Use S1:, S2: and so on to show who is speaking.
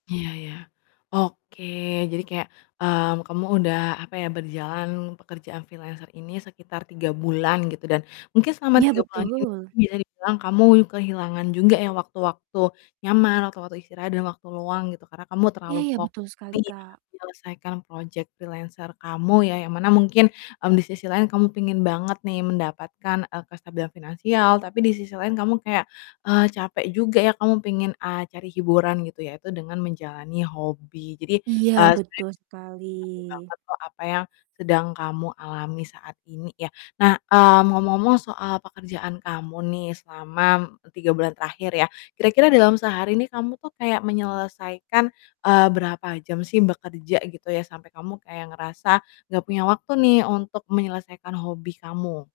S1: Iya iya, oke jadi kayak, mmm, kamu udah, apa ya, berjalan pekerjaan freelancer ini sekitar 3 bulan gitu dan mungkin selama
S2: Ya
S1: 3 bulan ini
S2: betul.
S1: bisa dibilang kamu kehilangan juga ya waktu-waktu nyaman, waktu-waktu istirahat dan waktu luang gitu. Karena kamu
S2: Iya
S1: terlalu
S2: iya,
S1: fokus
S2: betul sekali,
S1: nih
S2: Kak.
S1: menyelesaikan project freelancer kamu ya, yang mana mungkin, mmm, di sisi lain kamu pengen banget nih mendapatkan, eee, kestabilan finansial, tapi di sisi lain kamu kayak, eee, capek juga ya, kamu pengen, a cari hiburan gitu yaitu dengan menjalani hobi. Jadi,
S2: Iya,
S1: eee, sebenernya
S2: betul
S1: ngerti
S2: sekali.
S1: banget kok apa yang sedang kamu alami saat ini ya, nah, mmm, ngomong-ngomong soal pekerjaan kamu nih selama e 3 bulan terakhir ya, kira-kira dalam sehari nih kamu tuh kayak menyelesaikan, eee, berapa jam sih bekerja gitu ya sampai kamu kayak ngerasa nggak punya waktu nih untuk menyelesaikan hobi kamu?